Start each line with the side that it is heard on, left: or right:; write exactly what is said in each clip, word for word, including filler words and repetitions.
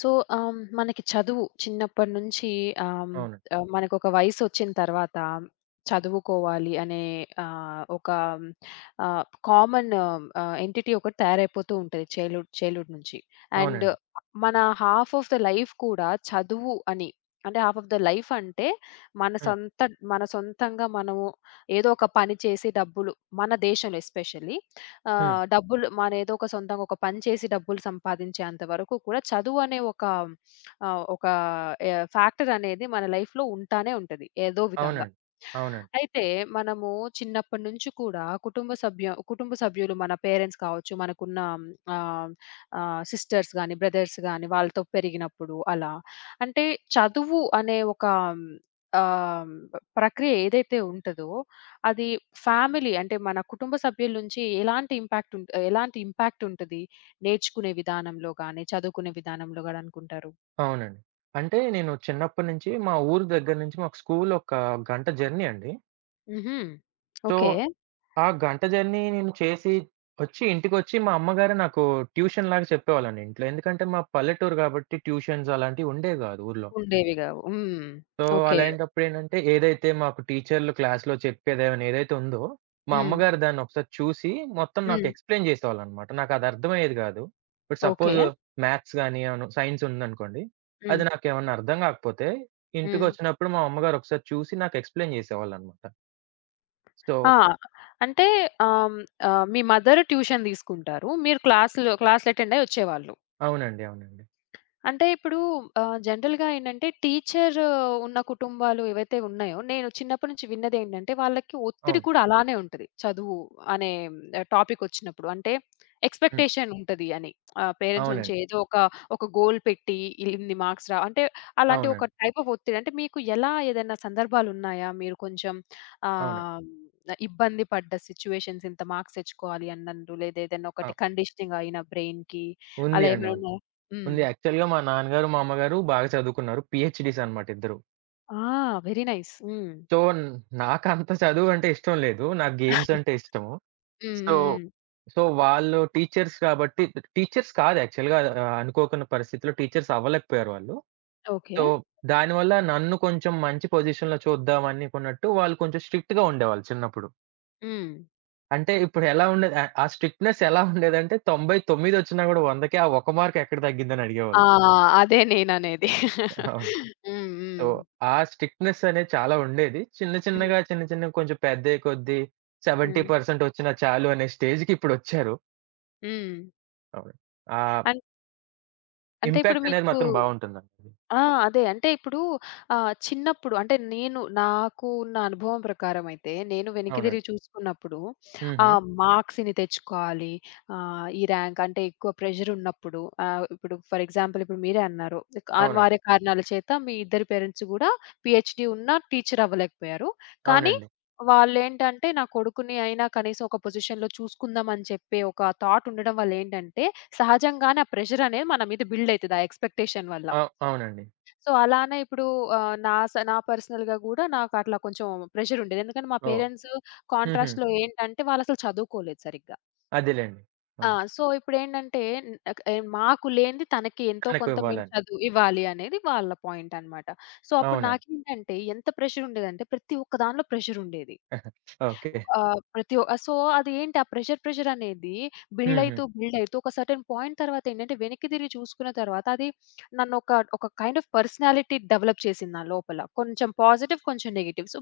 left: So, ఆహ్, మనకి చదువు చిన్నప్పటి నుంచి ఆహ్,
right: అవును.
left: ఆహ్, మనకొక వయసొచ్చిన తర్వాత చదువుకోవాలి అనే ఆహ్, ఒక ఆహ్, కామన్ ఆహ్, ఎంటిటీ ఒకటి తయారైపోతూ ఉంటది చైల్డ్‌హుడ్ చైల్డ్‌హుడ్ నుంచి. అండ్
right: అవునండి.
left: మన హాఫ్ ఆఫ్ ద లైఫ్ కూడా చదువు అని. అంటే హాఫ్ ఆఫ్ ద లైఫ్ అంటే మన
right: హ్మ్.
left: సొంత మన సొంతంగా మనము ఏదో ఒక పని చేసి డబ్బులు మన దేశంలో ఎస్పెషల్లీ
right: హ్మ్.
left: ఆహ్, డబ్బులు మనేదో ఒక సొంతంగా ఒక పని చేసి డబ్బులు సంపాదించేంత వరకు కూడా చదువు అనే ఒక ఆహ్, ఒక ఆహ్, ఫ్యాక్టర్ అనేది మన లైఫ్‌లో ఉంటానే ఉంటది ఏదో విధంగా.
right: అవునండి. అవునండి.
left: అయితే మనము చిన్నప్పటి నుంచి కూడా కుటుంబ సభ్య కుటుంబ సభ్యులు మన పేరెంట్స్ కావచ్చు, మనకున్న ఆహ్, ఆహ్, సిస్టర్స్ గాని, బ్రదర్స్ గాని వాళ్ళతో పెరిగినప్పుడు అలా. అంటే చదువు అనే ఒక ఆహ్, ప్రక్రియ ఏదైతే ఉంటదో అది ఫ్యామిలీ అంటే మన కుటుంబ సభ్యుల నుంచి ఎలాంటి ఇంపాక్ట్ ఉంట్ ఎలాంటి ఇంపాక్ట్ ఉంటది? నేర్చుకునే విధానంలో గాని, చదువుకునే విధానంలో గాని అనుకుంటారు?
right: అవునండి. అంటే నేను చిన్నప్పటి నుంచి మా ఊరు దగ్గర నుంచి మాకు స్కూల్ ఒక గంట జర్నీ అండి.
left: హుహు.
right: So,
left: okay.
right: ఆ గంట జర్నీ నేను చేసి వచ్చి ఇంటికొచ్చి మా అమ్మగారు నాకు ట్యూషన్ లాగా చెప్పేవాళ్ళండి ఇంట్లో. ఎందుకంటే మా పల్లెటూరు కాబట్టి ట్యూషన్స్ అలాంటివి ఉండేవి కాదు ఊర్లో.
left: ఉండేవి గావు. హ్మ్.
right: So,
left: okay.
right: అలాంటప్పుడేంటంటే, ఏదైతే మాకు టీచర్లు క్లాస్‌లో చెప్పేదేమైనా ఏదైతే ఉందో, మా
left: హ్మ్.
right: అమ్మగారు దాన్ని ఒకసారి చూసి, మొత్తం నాకు
left: హ్మ్.
right: ఎక్స్‌ప్లెయిన్ చేసేవాళ్ళనమాట. నాకది అర్థమయ్యేది గాదు. ఇప్పుడు
left: ఓకే.
right: సపోజ్ మ్యాథ్స్ గాని, అవును సైన్స్ ఉందనుకోండి, అది
left: హ్మ్.
right: నాకేమన్నా అర్థం గాకపోతే,
left: హ్మ్.
right: ఇంటికొచ్చినప్పుడు మా అమ్మగారు ఒకసారి చూసి నాకు ఎక్స్‌ప్లెయిన్ చేసేవాళ్ళనమాట. సో.
left: ఆ! అంటే ఆహ్, హ్మ్, ఆహ్, మీ మదర్ ట్యూషన్ తీసుకుంటారు. మీరు క్లాస్‌లో క్లాస్‌లు అటెండ్ అయ్యి వచ్చేవాళ్ళు.
right: అవునండి. అవునండి.
left: అంటే ఇప్పుడు ఆహ్, జనరల్‌గా ఏంటంటే టీచర్ ఉన్న కుటుంబాలు ఏవైతే ఉన్నాయో, నేను చిన్నప్పటి నుంచి విన్నదేంటంటే, వాళ్ళకి ఒత్తిడి
right: అవును.
left: కూడా అలానే ఉంటది చదువు అనే ఆహ్, టాపిక్ వచ్చినప్పుడు. అంటే
right: హ్మ్.
left: ఎక్స్‌పెక్టేషన్ ఉంటది అని. ఆహ్, పేరెంట్స్ నుంచి
right: అవునండి.
left: ఏదో ఒక, ఒక గోల్ పెట్టి ఇన్ని మార్క్స్ రా అంటే అలాంటి
right: అవునండి.
left: ఒక టైప్ ఆఫ్ ఒత్తిడి. అంటే మీకు ఎలా ఏదైనా సందర్భాలున్నాయా? మీరు కొంచెం
right: అవునండి.
left: ఆహ్, ఇబ్బంది పడ్డ సిట్యుయేషన్స్, ఇంత మార్క్స్ తెచ్చుకోవాలి అన్నందు, లేదా ఏదైనా
right: ఆ!
left: ఒకటి కండిషనింగ్ అయిన బ్రెయిన్‌కి
right: ఉంది
left: అలా
right: అండి.
left: ఏమైనా
right: ఉంది.
left: ఉన్నాయా? హ్మ్.
right: ఉంది. యాక్చువల్‌గా మా నాన్నగారు, మా అమ్మగారు బాగా చదువుకున్నారు. పీహెచ్‌డీస్ అనమాట ఇద్దరు.
left: ఆ! Very nice. హ్మ్.
right: సో, నాకంత చదువంటే ఇష్టం లేదు. నాకు గేమ్స్ అంటే ఇష్టము.
left: హ్మ్.
right: సో,
left: హ్మ్. హ్మ్.
right: సో, వాళ్ళు టీచర్స్ కాబట్టి టీచర్స్ కాదు యాక్చువల్‌గా ఆహ్, అనుకోకున్న పరిస్థితిలో టీచర్స్ అవ్వలేకపోయారు వాళ్ళు.
left: ఓకే.
right: సో, దానివల్ల నన్ను కొంచెం మంచి పొజిషన్‌లో చూద్దాం అనుకున్నట్టు వాళ్ళు కొంచెం స్ట్రిక్ట్‌గా ఉండేవాళ్ళు చిన్నప్పుడు.
left: హ్మ్.
right: అంటే ఇప్పుడు ఎలా ఉండేది ఆహ్, ఆ స్ట్రిక్ట్‌నెస్ ఎలా ఉండేదంటే తొంభై తొమ్మిది వచ్చినా గూడా వందకి ఆ ఒక్క మార్క్ ఎక్కడ తగ్గిద్దని
left: ఆ!
right: అడిగేవాళ్ళు.
left: అదే నేననేది.
right: అవును.
left: హ్మ్.
right: సో,
left: హ్మ్.
right: ఆ స్ట్రిక్ట్‌నెస్ అనేది చాలా ఉండేది. చిన్న
left: హ్మ్.
right: చిన్నగా, చిన్న చిన్నగా కొంచెం పెద్దయ్యే కొద్దీ
left: హ్మ్.
right: డెబ్భై శాతం ఒచ్చినా చాలు అనే స్టేజ్‌కి ఇప్పుడొచ్చారు.
left: హ్మ్.
right: అవును. ఆ
left: అన్ అంటే ఇప్పుడు
right: ఇంపాక్ట్ అనేది
left: మీకు
right: మాత్రం బావుంటుందండి.
left: ఆ! అదే. అంటే ఇప్పుడు ఆహ్, చిన్నప్పుడు అంటే నేను, నాకు ఉన్న అనుభవం ప్రకారం అయితే, నేను వెనక్కి
right: అవునండి.
left: తిరిగి చూసుకున్నప్పుడు
right: హుహు.
left: ఆహ్, మార్క్స్ ఇన్ని తెచ్చుకోవాలి, ఆహ్, ఈ ర్యాంక్ అంటే ఎక్కువ ప్రెషర్ ఉన్నప్పుడు. ఆహ్, ఇప్పుడు ఫర్ ఎగ్జాంపుల్ ఇప్పుడు మీరే అన్నారు
right: అవునండి.
left: అనివార్య కారణాల చేత మీ ఇద్దరి పేరెంట్స్ గూడా పీహెచ్‌డీ ఉన్నా టీచర్ అవ్వలేకపోయారు. కానీ
right: అవునండి.
left: వాళ్ళేంటంటే నా కొడుకుని అయినా కనీసం ఒక పొజిషన్‌లో చూసుకుందాం అని చెప్పే ఒక థాట్ ఉండడం వల్ల ఏంటంటే, సహజంగానే ఆ ప్రెషర్ అనేది మన మీద బిల్డ్ అయితది ఆ ఎక్స్‌పెక్టేషన్ వల్ల.
right: అవ్ అవునండి.
left: సో, అలానే ఇప్పుడు ఆహ్, నా స నా పర్సనల్‌గా గూడా నాకట్లా కొంచెం ప్రెషరుండేది. ఎందుకంటే మా
right: ఓహ్!
left: పేరెంట్స్
right: హుహు.
left: కాంట్రాస్ట్‌లో ఏంటంటే వాళ్ళసలు చదువుకోలేదు సరిగ్గా.
right: అదేలెండి.
left: ఆ!
right: అవును.
left: సో, ఇప్పుడేంటంటే న్ ఆక్ ఎ మాకు లేనిది తనకి ఎంతో
right: తనకు
left: కొంత మేము
right: ఇవ్వాలని.
left: చదువు ఇవ్వాలి అనేది వాళ్ళ పాయింటనమాట. సో, అప్పుడు
right: అవునండి.
left: నాకేంటంటే ఎంత ప్రెషరుండేదంటే ప్రతి ఒక్క దానిలో ప్రెషరుండేది.
right: ఓకే.
left: ఆహ్, ప్రతి ఒ సో, అదేంటి ఆ ప్రెషర్, ప్రెషర్ అనేది బిల్డ్
right: హుహు.
left: అయితూ, బిల్డ్ అయితూ ఒక సర్టెన్ పాయింట్ తర్వాత ఏంటంటే వెనక్కి తిరిగి చూసుకున్న తర్వాత అది నన్నొక ఒక కైండ్ ఆఫ్ పర్సనాలిటీ డెవలప్ చేసింది నా లోపల. కొంచెం పాజిటివ్, కొంచెం నెగెటివ్. So,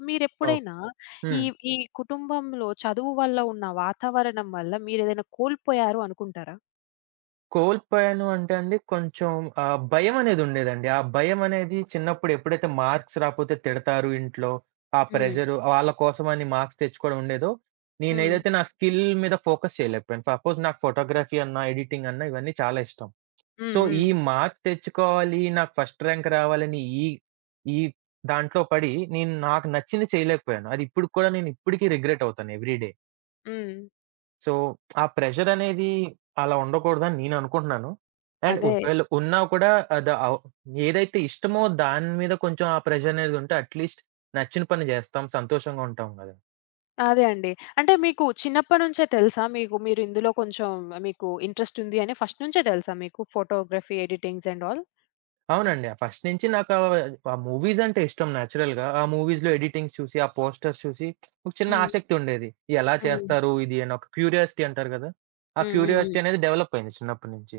right: okay.
left: మీరెప్పుడైనా
right: హ్మ్.
left: ఈ ఈ కుటుంబంలో చదువు వల్ల ఉన్న వాతావరణం వల్ల మీరేదైనా కోల్పోయారు అనుకుంటారా?
right: కోల్పోయాను అంటే అండి కొంచెం ఆహ్, భయమనేదుండేదండి. ఆ భయమనేది చిన్నప్పుడు ఎప్పుడైతే మార్క్స్ రాపోతే తిడతారు ఇంట్లో. ఆ
left: హ్మ్.
right: ప్రెషరు వాళ్ళ కోసమని మార్క్స్ తెచ్చుకోవడం ఉండేదో,
left: హ్మ్.
right: నేనేదైతే నా స్కిల్ మీద ఫోకస్ చేయలేకపోయాను. సపోజ్ నాకు ఫోటోగ్రఫీ అన్నా, ఎడిటింగ్ అన్నా ఇవన్నీ చాలా ఇష్టం. సో,
left: హ్మ్.
right: ఈ
left: హ్మ్.
right: మార్క్స్ తెచ్చుకోవాలి, నాకు ఫస్ట్ ర్యాంక్ రావాలని ఈ ఈ దాంట్లో పడి నేను నాకు నచ్చింది చేయలేకపోయాను. అది ఇప్పటికి కూడా నేను ఇప్పటికి రిగ్రెట్ అవుతాను ఎవ్రీ డే.
left: హ్మ్.
right: సో, ఆ ప్రెషరనేది అలా ఉండకూడదని నేననుకుంటున్నాను. అండ్
left: అదే.
right: ఒకవేళ ఉన్నా కూడా అద అవ్ ఏదైతే ఇష్టమో దాని మీద కొంచెం ఆ ప్రెషరనేది ఉంటే అట్‌లీస్ట్ నచ్చిన పని జేస్తాం. సంతోషంగా ఉంటాం గదా!
left: అదే అండి. అంటే మీకు చిన్నప్పటి నుంచే తెలుసా? మీకు మీరు ఇందులో కొంచెం మీకు ఇంట్రెస్ట్ ఉంది అని ఫస్ట్ నుంచే తెలుసా మీకు? Photography, editings and all.
right: అవునండి. ఫస్ట్ నుంచి నాకు ఆ మూవీస్ అంటే ఇష్టం నేచురల్‌గా. ఆ మూవీస్‌లో ఎడిటింగ్స్ చూసి, ఆ పోస్టర్స్ చూసి ఒక చిన్న
left: హ్మ్.
right: ఆసక్తి ఉండేది. ఎలా
left: హ్మ్.
right: చేస్తారు ఇది అని ఒక క్యూరియాసిటీ అంటారు గదా! ఆ
left: హ్మ్. హ్మ్.
right: క్యూరియాసిటీ అనేది డెవలప్ అయింది చిన్నప్పటి నుంచి.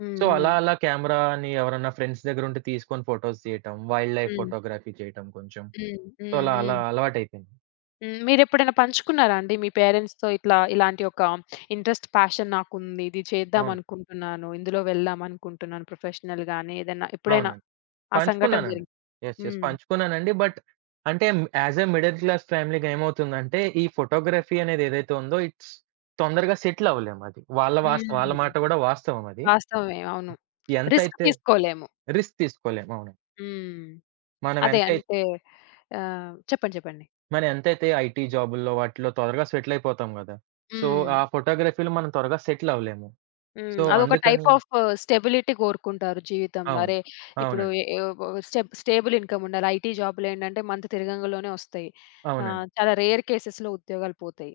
left: హ్మ్.
right: సో,
left: హ్మ్.
right: అలా అలా కెమెరాని ఎవరన్నా ఫ్రెండ్స్ దగ్గరుంటే తీసుకొని ఫోటోస్ తీయటం, వైల్డ్ లైఫ్
left: హ్మ్.
right: ఫోటోగ్రఫీ చేయటం కొంచెం.
left: హ్మ్.
right: సో,
left: హ్మ్.
right: అలా అలా
left: హ్మ్.
right: అలవాటయిపోయింది.
left: హ్మ్. మీరెప్పుడైనా పంచుకున్నారా అండి? మీ పేరెంట్స్‌తో ఇట్లా ఇలాంటి ఒక ఇంట్రెస్ట్, ప్యాషన్ నాకుంది, ఇది చేద్దాం
right: అవును.
left: అనుకుంటున్నాను, ఇందులో వెళ్దాం అనుకుంటున్నాను ప్రొఫెషనల్‌గా అని ఏదైనా ఎప్పుడైనా
right: అవునండి.
left: ఆ సంఘటన
right: పంచుకున్నానండి.
left: జరిగి?
right: యెస్. యెస్.
left: హ్మ్.
right: పంచుకున్నానండి. బట్ అంటే యాస్ ఎ మిడిల్ క్లాస్ ఫ్యామిలీ‌గా ఏమవుతుందంటే, ఈ ఫోటోగ్రఫీ అనేది ఏదైతే ఉందో ఇట్స్ తొందరగా సెటిల్ అవ్వలేము అది. వాళ్ళ వాస్ వాళ్ళ
left: హ్మ్.
right: మాట గూడా వాస్తవం అది.
left: వాస్తవమే. అవును. రిస్క్
right: ఎంతైతే
left: తీసుకోలేము.
right: రిస్క్ తీసుకోలేము. అవును.
left: హ్మ్.
right: మనం
left: అదే
right: ఎంతై
left: అంటే ఆహ్, చెప్పండి. చెప్పండి.
right: మనం ఎంతైతే ఐటీ జాబుల్లో వాటిలో త్వరగా సెటిల్ అయిపోతాం గదా! సో,
left: హ్మ్.
right: ఆ ఫోటోగ్రఫీలో మనం త్వరగా సెటిల్ అవ్వలేము. సో,
left: హ్మ్. అదొక టైప్
right: అందుకని
left: ఆఫ్ స్టెబిలిటీ కోరుకుంటారు జీవితంలో.
right: అవును.
left: అరే! ఇప్పుడు
right: అవునండి.
left: ఎ యొ స్టెబ్ స్టేబుల్ ఇన్‌కమ్ ఉండాలి. ఐటీ జాబ్‌లేంటంటే మంత్ తిరగంగలోనే వస్తాయి. ఆహ్,
right: అవునండి.
left: చాలా రేర్ కేసెస్‌లో ఉద్యోగాలు పోతాయి.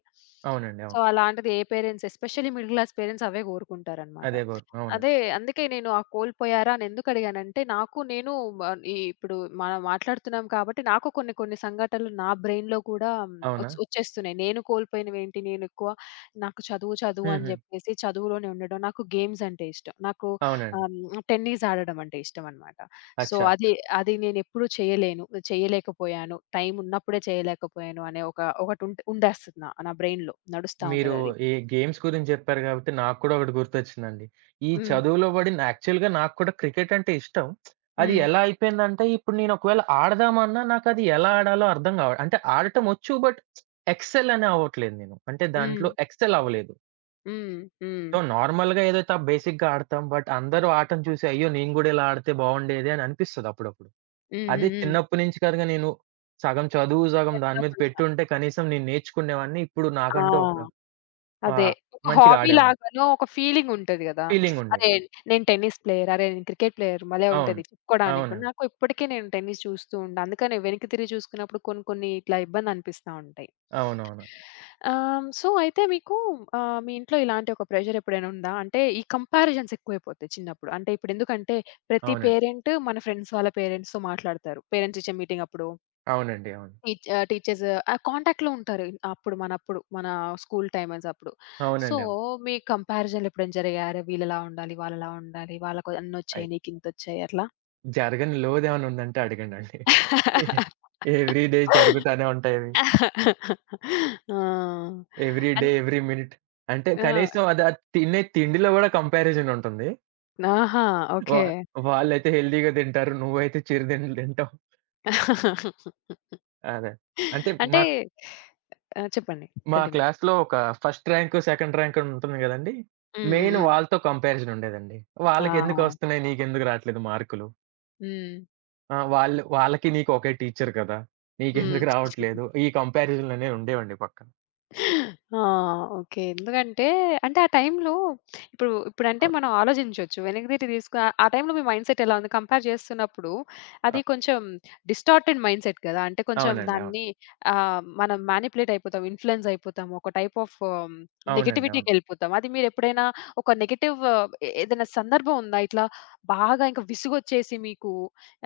right: అవునండి.
left: సో,
right: అవును.
left: అలాంటిది ఏ parents especially middle class parents అవే కోరుకుంటారనమాట.
right: అదే గౌరవం. అవునండి.
left: అదే, అందుకే నేను ఆ కోల్పోయారా అని ఎందుకు అడిగానంటే, నాకు నేను ఆహ్, ఈ ఇప్పుడు మనం మాట్లాడుతున్నాం కాబట్టి నాకు కొన్ని కొన్ని సంఘటనలు నా బ్రెయిన్‌లో కూడా
right: అవునా?
left: వచ్ వచ్చేస్తున్నాయి. నేను కోల్పోయినవేంటి? నేనెక్కువ నాకు చదువు చదువు అని
right: హుహు.
left: జెప్పేసి చదువులోనే ఉండడం. నాకు గేమ్స్ అంటే ఇష్టం. నాకు
right: అవునండి.
left: ఆహ్, టెన్నిస్ ఆడడం అంటే ఇష్టమనమాట. సో,
right: అచ్చా!
left: అది
right: అచ్చా!
left: అది నేనెప్పుడు చేయలేను, చేయలేకపోయాను. టైం ఉన్నప్పుడే చేయలేకపోయాను అనే ఒక ఒకటుంట్ ఉండేస్తది నా నా బ్రెయిన్‌లో, నడుస్తా
right: మీరు
left: ఉంటదది.
right: ఈ గేమ్స్ గురించి జెప్పారు గాబట్టి నాకు కూడా ఒకటి గుర్తొచ్చిందండి. ఈ
left: హ్మ్.
right: చదువులో పడిన యాక్చువల్‌గా నాకు కూడా క్రికెట్ అంటే ఇష్టం. అది
left: హ్మ్.
right: ఎలా అయిపోయిందంటే ఇప్పుడు నేను ఒకవేళ ఆడదామన్నా నాకది ఎలా ఆడాలో అర్థం గావ అంటే ఆడటం ఒచ్చు బట్ ఎక్సెల్ అని అవ్వట్లేదు నేను. అంటే
left: హ్మ్.
right: దాంట్లో ఎక్సెల్ అవ్వలేదు.
left: హ్మ్. హ్మ్.
right: సో, నార్మల్‌గా ఏదైతే ఆ బేసిక్‌గా ఆడతాం. బట్ అందరూ ఆటను చూసి అయ్యో! నేను గూడా ఇలా ఆడితే బావుండేది అని అనిపిస్తది అప్పుడప్పుడు.
left: హ్మ్.
right: అదే
left: హ్మ్. హ్మ్.
right: చిన్నప్పటి నుంచి కనుక నేను సగం చదువు, సగం దాని
left: ఎంతో
right: మీద
left: కొంత.
right: పెట్టుంటే కనీసం నేను నేర్చుకునేవాడిని. ఇప్పుడు
left: ఆ!
right: నాకంటూ ఒక
left: అదే.
right: ఆహ్,
left: ఒక
right: మంచిగా
left: హాబీ
right: ఆడేవాడిని.
left: లాగానో ఒక ఫీలింగ్ ఉంటది గదా!
right: ఫీలింగుండేది.
left: అరే! నేను టెన్నిస్ ప్లేయర్, అరే! నేను క్రికెట్ ప్లేయర్ భలే
right: అవును.
left: ఉంటది చెప్పుకోవడానికి కూడా.
right: అవునండి.
left: నాకు ఇప్పటికీ నేను టెన్నిస్ చూస్తూ ఉంటా. అందుకనే వెనక్కి తిరిగి చూసుకున్నప్పుడు కొన్ని కొన్ని ఇట్లా ఇబ్బంది అనిపిస్తా ఉంటాయి.
right: అవునవును.
left: ఆహ్, సో, అయితే మీకు ఆహ్, మీ ఇంట్లో ఇలాంటి ఒక ప్రెషర్ ఎప్పుడైనా ఉందా? అంటే ఈ కంపారిజన్స్ ఎక్కువైపోతాయి చిన్నప్పుడు. అంటే ఇప్పుడు ఎందుకంటే ప్రతి
right: అవునండి.
left: పేరెంట్ మన ఫ్రెండ్స్ వాళ్ళ పేరెంట్స్‌తో మాట్లాడతారు, పేరెంట్స్ టీచర్ మీటింగ్ అప్పుడు.
right: అవునండి. అవును.
left: టీచ్ ఆహ్, టీచర్స్ ఆ కాంటాక్ట్‌లో ఉంటారు అప్పుడు మనప్పుడు మన స్కూల్ టైమర్స్ అప్పుడు. సో,
right: అవునండి. అవును.
left: మీ కంపారిజన్‌లు ఎప్పుడైనా జరిగాయి? అరే! వీళ్ళలా ఉండాలి, వాళ్ళలా ఉండాలి, వాళ్ళకి
right: అయి
left: అన్నొచ్చాయి, నీకింతొచ్చాయి అట్లా?
right: జరగని లోదేమన్నా ఉందంటే అడగండండి. ఎవ్రీ డే జరుగుతానే ఉంటాయవి.
left: ఆ!
right: Every day,
left: and
right: every minute. అంటే
left: ఆ!
right: కనీసం అది ఆ తినే తిండిలో గూడా కంపారిజన్ ఉంటుంది.
left: ఆహా!
right: వా
left: ఓకే.
right: వాళ్ళైతే హెల్తీగా తింటారు. నువ్వైతే చిరు తిండ్లు తింటావు. అదే. అంటే
left: అంటే
right: మా
left: ఆ! చెప్పండి.
right: మా
left: కంటిన్యూ.
right: క్లాస్‌లో ఒక ఫస్ట్ ర్యాంక్, సెకండ్ ర్యాంక్ అని ఉంటుంది గదండీ!
left: హ్మ్. హ్మ్.
right: మెయిన్
left: హ్మ్.
right: వాళ్ళతో కంపారిజన్ ఉండేదండి.
left: ఆ!
right: వాళ్ళకెందుకొస్తున్నాయి? నీకెందుకు రాట్లేదు మార్కులు?
left: హ్మ్.
right: ఆహ్, వాళ్ళు వాళ్ళకి నీకు ఒకే టీచర్ కదా!
left: హ్మ్.
right: నీకెందుకు రావట్లేదు? ఈ కంపారిజన్‌లనేవి ఉండేవండి పక్కన.
left: ఆ! ఓకే. ఎందుకంటే, అంటే ఆ టైంలో, ఇప్పుడు ఇప్పుడంటే
right: అవును.
left: మనం ఆలోచించొచ్చు, వెనక్కి తిరిగి తీసుకు. ఆ టైంలో మీ మైండ్‌సెట్ ఎలా ఉంది కంపేర్ చేస్తున్నప్పుడు? అది
right: అ!
left: కొంచెం డిస్టార్టెడ్ మైండ్‌సెట్ కదా! అంటే కొంచెం
right: అవునండి. అవును.
left: దాన్ని ఆహ్, మనం మానిప్యులేట్ అయిపోతాం, ఇన్‌ఫ్లూయెన్స్ అయిపోతాం. ఒక టైప్ ఆఫ్
right: అవునండి. అవును.
left: నెగటివిటీకెళ్ళిపోతాం. అది మీరెప్పుడైనా ఒక నెగెటివ్ ఏ ఏదైనా సందర్భం ఉందా? ఇట్లా బాగా ఇంక విసుగొచ్చేసి మీకు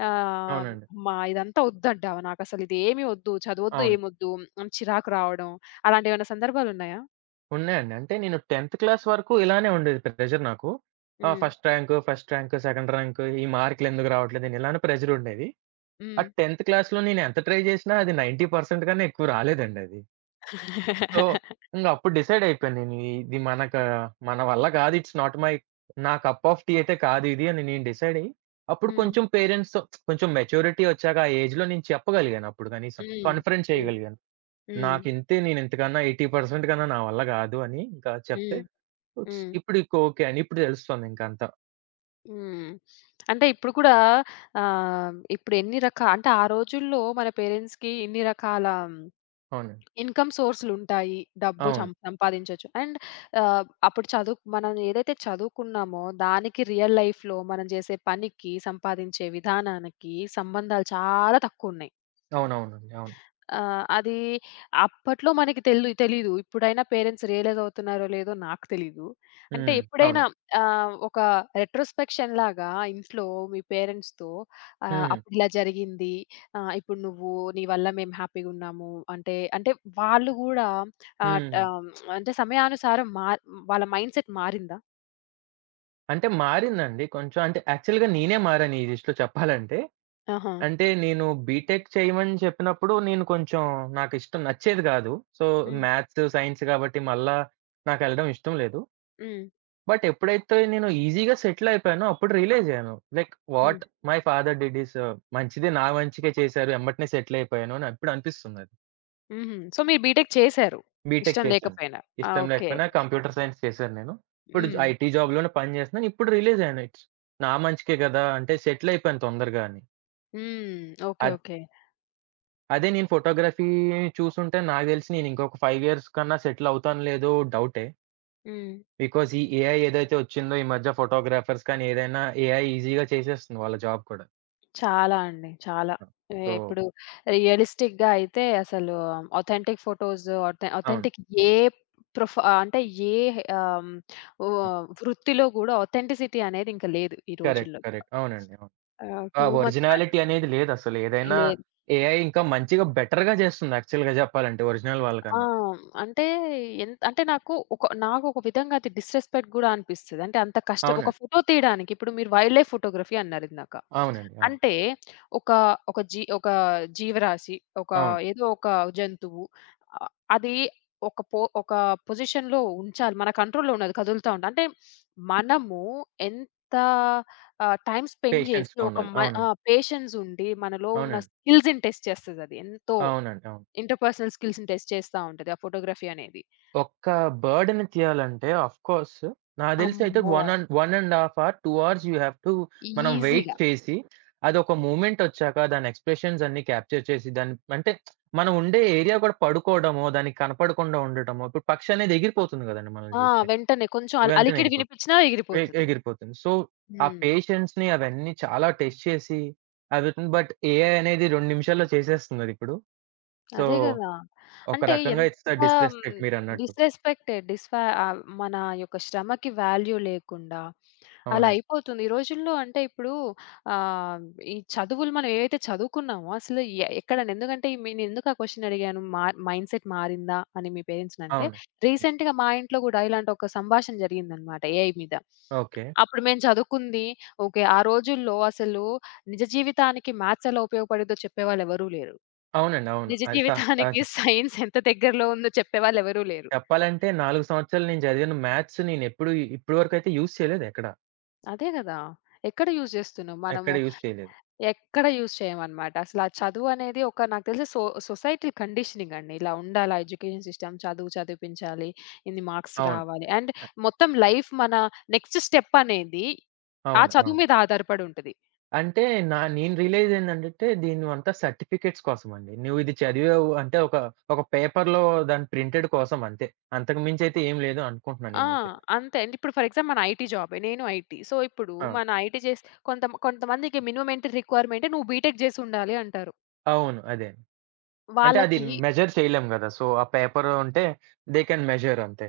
left: ఆహ్,
right: అవునండి.
left: అమ్మా! ఇదంతా వద్దంటావా, నాకసలు ఇదేమీ వద్దు, చదవొద్దు,
right: అవును.
left: ఏమొద్దు అని చిరాకు రావడం. అలాంటివేమైనా సందర్భాలున్నాయా?
right: ఉన్నాయండి. అంటే నేను 10థ్ క్లాస్ వరకు ఇలానే ఉండేది ప్రెషర్ నాకు. ఆ!
left: హ్మ్.
right: First rank, first rank, second rank ఈ మార్కులెందుకు రావట్లేదు? అని ఇలానే ప్రెషరుండేది. ఆ
left: హ్మ్.
right: 10థ్ క్లాస్‌లో నేను ఎంత ట్రై జేసినా అది తొంభై శాతం కన్నా ఎక్కువ రాలేదండి అది. సో, ఇంగప్పుడు డిసైడ్ అయిపోయాను నేను. ఇ- ఇది మనక మన వల్ల కాదు. ఇట్స్ నాట్ మై నా కప్ ఆఫ్ టీ అయితే కాదు ఇది అని నేను డిసైడ్ అయ్యి, అప్పుడు
left: హ్మ్.
right: కొంచెం పేరెంట్స్‌తో కొంచెం మెచ్యూరిటీ వచ్చాక ఆ ఏజ్‌లో నేను చెప్పగలిగాను అప్పుడు కనీసం.
left: హ్మ్.
right: కన్ఫరెన్స్
left: హ్మ్.
right: చేయగలిగాను.
left: హ్మ్.
right: నాకింతే నేను ఇంతకన్నా ఎనభై శాతం కన్నా నా వల్ల కాదు అని ఇంకా చెప్తే,
left: హ్మ్.
right: ఇట్స్
left: హ్మ్.
right: ఇప్పుడు ఇక ఓకే అని ఇప్పుడు తెలుస్తుంది ఇంక అంతా.
left: హ్మ్. అంటే ఇప్పుడు కూడా ఆహ్, ఇప్పుడు ఎన్ని రకా అంటే ఆ రోజుల్లో మన పేరెంట్స్‌కి ఇన్ని రకాల
right: అవునండి.
left: ఇన్‌కమ్ సోర్స్‌లుంటాయి, డబ్బు
right: అవును.
left: సం సంపాదించొచ్చు. అండ్ ఆహ్, అప్పుడు చదువు మనం ఏదైతే చదువుకున్నామో దానికి రియల్ లైఫ్‌లో మనం చేసే పనికి, సంపాదించే విధానానికి సంబంధాలు చాలా తక్కువున్నాయి.
right: అవునవునండి. అవును.
left: ఆ! అది అప్పట్లో మనకి తెలు తెలీదు. ఇప్పుడైనా పేరెంట్స్ రియలైజ్ అవుతున్నారో లేదో నాకు తెలీదు. అంటే
right: హ్మ్.
left: ఎప్పుడైనా
right: అవునండి.
left: ఆహ్, ఒక రెట్రోస్పెక్షన్ లాగా ఇంట్లో మీ పేరెంట్స్‌తో ఆహ్,
right: హ్మ్.
left: అప్పుడు ఇలా జరిగింది, ఆహ్, ఇప్పుడు నువ్వు, నీ వల్ల మేము హ్యాపీగున్నాము, అంటే అంటే వాళ్ళు గూడా ఆహ్, ట
right: హ్మ్.
left: ఆమ్, అంటే సమయానుసారం మా వాళ్ళ మైండ్‌సెట్ మారిందా?
right: అంటే మారిందండి కొంచెం. అంటే యాక్చువల్‌గా నేనే మారాను ఈ విషయంలో చెప్పాలంటే.
left: ఆహా!
right: అంటే నేను బీటెక్ చేయమని చెప్పినప్పుడు నేను కొంచెం నాకిష్టం నచ్చేది కాదు. సో,
left: హ్మ్.
right: మ్యాథ్స్, సైన్స్ కాబట్టి మళ్ళా నాకెళ్ళడం ఇష్టం లేదు.
left: హ్మ్.
right: బట్ ఎప్పుడైతే నేను ఈజీగా సెటిల్ అయిపోయానో అప్పుడు రియలైజ్ అయ్యాను. Like
left: hmm.
right: What my father did is మంచిదే నా మంచికే చేశారు. ఎంబటనే సెటిల్ అయిపోయాను అని ఇప్పుడు అనిపిస్తుందది.
left: హుహు. సో, మీరు బీటెక్ చేశారు
right: బీటెక్
left: ఇష్టం
right: చేశాను.
left: లేకపోయినా. ఆ!
right: ఇష్టం
left: ఓకే.
right: లేకపోయినా కంప్యూటర్ సైన్స్ చేశాను నేను. ఇప్పుడు
left: హ్మ్.
right: ఐటీ జాబ్‌లోనే పని చేస్తున్నాను. ఇప్పుడు రియలైజ్ అయ్యాను. ఇట్స్ నా మంచికే కదా! అంటే సెటిల్ అయిపోయాను తొందరగా అని.
left: హ్మ్. ఓకే.
right: అద్
left: ఓకే.
right: అదే నేను ఫోటోగ్రఫీ చూసుంటే నాకు తెలిసి నేను ఇంకొక ఐదు ఇయర్స్ కన్నా సెటిల్ అవుతానో లేదో డౌటే.
left: హ్మ్.
right: బికాజ్ ఈ ఏఐ ఏదైతే వచ్చిందో ఈ మధ్య ఫోటోగ్రాఫర్స్ కానీ ఏదైనా ఏఐ ఈజీగా చేసేస్తుంది వాళ్ళ జాబ్ కూడా.
left: చాలా అండి. చాలా.
right: ఆ!
left: ఏ
right: సో,
left: ఇప్పుడు రియలిస్టిక్‌గా అయితే అసలు ఆథెంటిక్ ఫోటోస్, ఆథె
right: అవును.
left: ఆథెంటిక్ ఏ ప్రొఫ అంటే ఏ ఆహ్, ఓ
right: అవును.
left: వృత్తిలో గూడా ఆథెంటిసిటీ అనేది ఇంక లేదు ఈ
right: కరెక్ట్.
left: రోజుల్లో.
right: కరెక్ట్. అవునండి. అవును.
left: ఆహ్,
right: ఆ
left: టూ మచ్ అన్
right: ఒరిజినాలిటీ అనేది లేదసలు. ఏదైనా
left: లేదు.
right: ఏఐ ఇంకా మంచిగా బెటర్‌గా చేస్తుంది యాక్చువల్‌గా చెప్పాలంటే ఒరిజినల్
left: ఆ!
right: వాళ్ళకన్నా.
left: అంటే ఎంత్ అంటే నాకు ఒక, నాకొక విధంగా అది డిస్‌రెస్పెక్ట్ గూడా అనిపిస్తది. అంటే అంత కష్టం ఒక
right: అవునండి.
left: ఫోటో తీయడానికి. ఇప్పుడు మీరు వైల్డ్ లైఫ్ ఫోటోగ్రఫీ అన్నారిందాక.
right: అవునండి. అవును.
left: అంటే ఒక ఒక జీ ఒక జీవరాశి, ఒక
right: అవును.
left: ఏదో ఒక జంతువు ఆహ్, అది ఒక పో ఒక పొజిషన్‌లో ఉంచాలి మన కంట్రోల్‌లో, ఉన్నది కదులుతా ఉంటే. అంటే మనము ఎంత ఆహ్, టైమ్ స్పెండ్ జేసి
right: పేషెన్స్‌గా
left: ఒక
right: ఉండాలి.
left: మ ఆ!
right: అవునండి.
left: పేషెన్స్ ఉండి మనలో ఉన్న
right: అవునండి.
left: స్కిల్స్‌ని టెస్ట్ చేస్తదది ఎంతో.
right: అవునండి. అవును.
left: ఇంటర్‌పర్సనల్ స్కిల్స్‌ని టెస్ట్ చేస్తా ఉంటది ఆ ఫోటోగ్రఫీ అనేది.
right: ఒక్క బర్డ్‌ని తీయాలంటే ఆఫ్‌కోర్స్ నాకు తెలిసయితే
left: అమ్మో!
right: ఒకటి అండ్ ఒకటి ½ అవర్, రెండు అవర్స్ యూ హావ్ టు మనం వెయిట్
left: ఈజీగా.
right: చేసి, అదొక మూమెంట్ ఒచ్చాక దాని ఎక్స్‌ప్రెషన్స్ అన్నీ క్యాప్చర్ చేసి దాన్ని అంటే మనం ఉండే ఏరియా కూడా పడుకోవడమో, దానికి కనపడకుండా ఉండటమో, ఇప్పుడు పక్షి అనేది ఎగిరిపోతుంది గదండీ మనల్ని
left: ఆ!
right: చూస్తే.
left: వెంటనే కొంచెం అల్
right: వెంటనే
left: అలికిడి
right: ఎగిరిపోతుంది.
left: వినిపించినా
right: ఎ
left: ఎగిరిపోతది.
right: ఎగిరిపోతుంది. సో, ఆ
left: హ్మ్.
right: పేషెన్స్‌ని అవన్నీ చాలా టెస్ట్ చేసి అవిటిని బట్ ఏఐ అనేది రెండు నిమిషాల్లో చేసేస్తుందదిప్పుడు. సో,
left: అదే గదా!
right: ఒక
left: అంటే
right: రకంగా
left: ఎంత
right: ఇట్స్ అ
left: హ్మ్,
right: డిస్‌రెస్పెక్ట్ మీరన్నట్టు.
left: డిస్‌రెస్పెక్టెడ్ డిస్‌వా ఆహ్, మన యొక్క శ్రమకి వాల్యూ లేకుండా అలా
right: అవునండి.
left: అయిపోతుంది ఈ రోజుల్లో. అంటే ఇప్పుడు ఆహ్, ఈ చదువులు మనం ఏవైతే చదువుకున్నామో అసలు ఎ ఎక్కడని. ఎందుకంటే మీ నేనెందుకు ఆ క్వెషన్ అడిగాను మా మైండ్‌సెట్ మారిందా అని మీ పేరెంట్స్‌నంటే,
right: అవును. హ్మ్.
left: రీసెంట్‌గా మా ఇంట్లో గూడా ఇలాంటి ఒక సంభాషణ జరిగిందనమాట ఏఐ మీద.
right: ఓకే.
left: అప్పుడు మేము చదువుకుంది ఓకే. ఆ రోజుల్లో అసలు నిజ జీవితానికి మ్యాథ్స్ ఎలా ఉపయోగపడిద్దో చెప్పేవాళ్ళెవరూ లేరు.
right: అవునండి. అవును.
left: నిజ
right: అది సహ
left: జీవితానికి
right: సహజం.
left: సైన్స్ ఎంత దగ్గరలో ఉందో చెప్పేవాళ్ళెవరూ లేరు.
right: చెప్పాలంటే నాలుగు సంవత్సరాలు నేను చదివిన మ్యాథ్స్ నేనెప్పుడు ఇప్పటి వరకైతే యూజ్ చేయలేదు ఎక్కడ.
left: అదే గదా! ఎక్కడ యూజ్ జేస్తున్నాం?
right: ఎక్కడ
left: మనము
right: యూజ్ చేయలేదు.
left: ఎక్కడ యూజ్ చేయమనమాట. అసలు ఆ చదువు అనేది ఒక, నాకు తెలిసి సో సొసైటల్ కండిషనింగ్ అండి. ఇలా ఉండాలా ఎడ్యుకేషన్ సిస్టమ్, చదువు చదివిపించాలి, ఇన్ని మార్క్స్
right: అవును.
left: రావాలి. అండ్
right: అ
left: మొత్తం లైఫ్ మన నెక్స్ట్ స్టెప్ అనేది ఆ
right: అవును.
left: చదువు
right: అవును.
left: మీద ఆధారపడి ఉంటది.
right: అంటే నా నేను రియలైజ్ ఏందంటే దీనివంతా సర్టిఫికేట్స్ కోసమండి. నువ్వు ఇది చదివావు అంటే ఒక, ఒక పేపర్‌లో దాని ప్రింటెడ్ కోసం అంతే. అంతకు మించైతే ఏం లేదు అనుకుంటున్నా
left: ఆ!
right: నేనైతే.
left: అంతే అండి. ఇప్పుడు ఫర్ ఎగ్జాంపుల్ మన ఐటీ జాబే. నేను ఐటీ. సో, ఇప్పుడు
right: ఆ!
left: మన ఐటీ చేసి కొంత కొంతమందికి మినిమమ్ ఎంట్రీ రిక్వైర్‌మెంటే నువ్వు బీటెక్ జేసి ఉండాలి అంటారు.
right: అవును. అదే. అంటే అది
left: వాళ్ళకి
right: మెజర్ చేయలేం గదా! సో, ఆ పేపర్ ఉంటే దే కెన్ మెజర్ అంతే.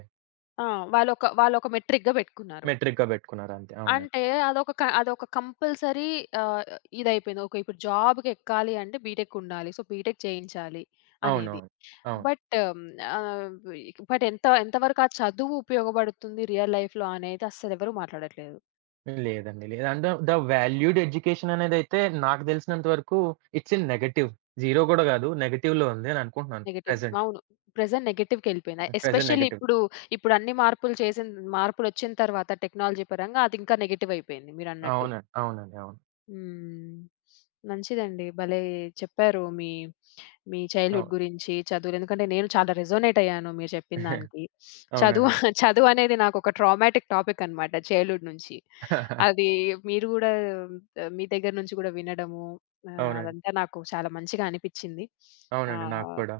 left: ఆ! వాళ్ళొక వాళ్ళొక మెట్రిక్‌గా పెట్టుకున్నారు.
right: మెట్రిక్‌గా పెట్టుకున్నారు అంతే. అవునండి.
left: అంటే అదొక క అదొక కంపల్సరీ ఆహ్, ఇదయిపోయింది. ఓకే. ఇప్పుడు జాబ్‌కెక్కాలి అంటే బీటెక్ ఉండాలి. సో, బీటెక్ చేయించాలి అనేది.
right: అవునవును. అవును. అవును.
left: బట్ ఆహ్, బట్ ఎంత ఎంత వరకు ఆ చదువు ఉపయోగపడుతుంది రియల్ లైఫ్‌లో అనేది అస్సలెవరూ మాట్లాడట్లేదు.
right: లేదండి. లేదు. అంటే ద వాల్యూడ్ ఎడ్యుకేషన్ అనేదైతే నాకు తెలిసినంత వరకు ఇట్స్ ఇన్ నెగెటివ్. జీరో గూడా గాదు. నెగెటివ్‌లో ఉంది అని అనుకుంటున్నాను.
left: నెగెటివ్.
right: ప్రెజెంట్.
left: అవును. ప్రెజెంట్ నెగెటివ్‌కెళ్ళిపోయింది.
right: Present
left: especially
right: negative.
left: ఇప్పుడు ఇప్పుడు అన్ని మార్పులు చేసిన మార్పులొచ్చిన తర్వాత టెక్నాలజీ పరంగా అది ఇంకా నెగెటివ్ అయిపోయింది మీరన్నట్టు.
right: అవునండి. అవునండి. అవును.
left: హ్మ్. మంచిదండి. భలే చెప్పారు మీ, మీ చైల్డ్‌హుడ్
right: అవును.
left: గురించి, చదువులు. ఎందుకంటే నేను చాలా రెసొనేట్ అయ్యాను మీరు చెప్పిన దానికి. చదువు
right: అవునండి.
left: చదువనేది నాకొక ట్రామాటిక్ టాపిక్ అనమాట చైల్డ్‌హుడ్ నుంచి. అది మీరు గూడా ఆహ్, మీ దగ్గర నుంచి గూడా వినడము ఆహ్,
right: అవునండి.
left: అదంతా నాకు చాలా మంచిగా అనిపిచ్చింది.
right: అవునండి. నాకు
left: ఆహ్,
right: కూడా.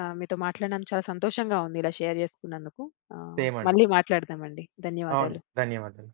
left: ఆహ్, మీతో మాట్లాడడం చాలా సంతోషంగా ఉంది ఇలా షేర్ జేసుకున్నందుకు. ఆహ్,
right: సేమ్ అండి.
left: మళ్ళీ మాట్లాడదామండి.
right: అవును.
left: ధన్యవాదాలు.
right: ధన్యవాదాలు.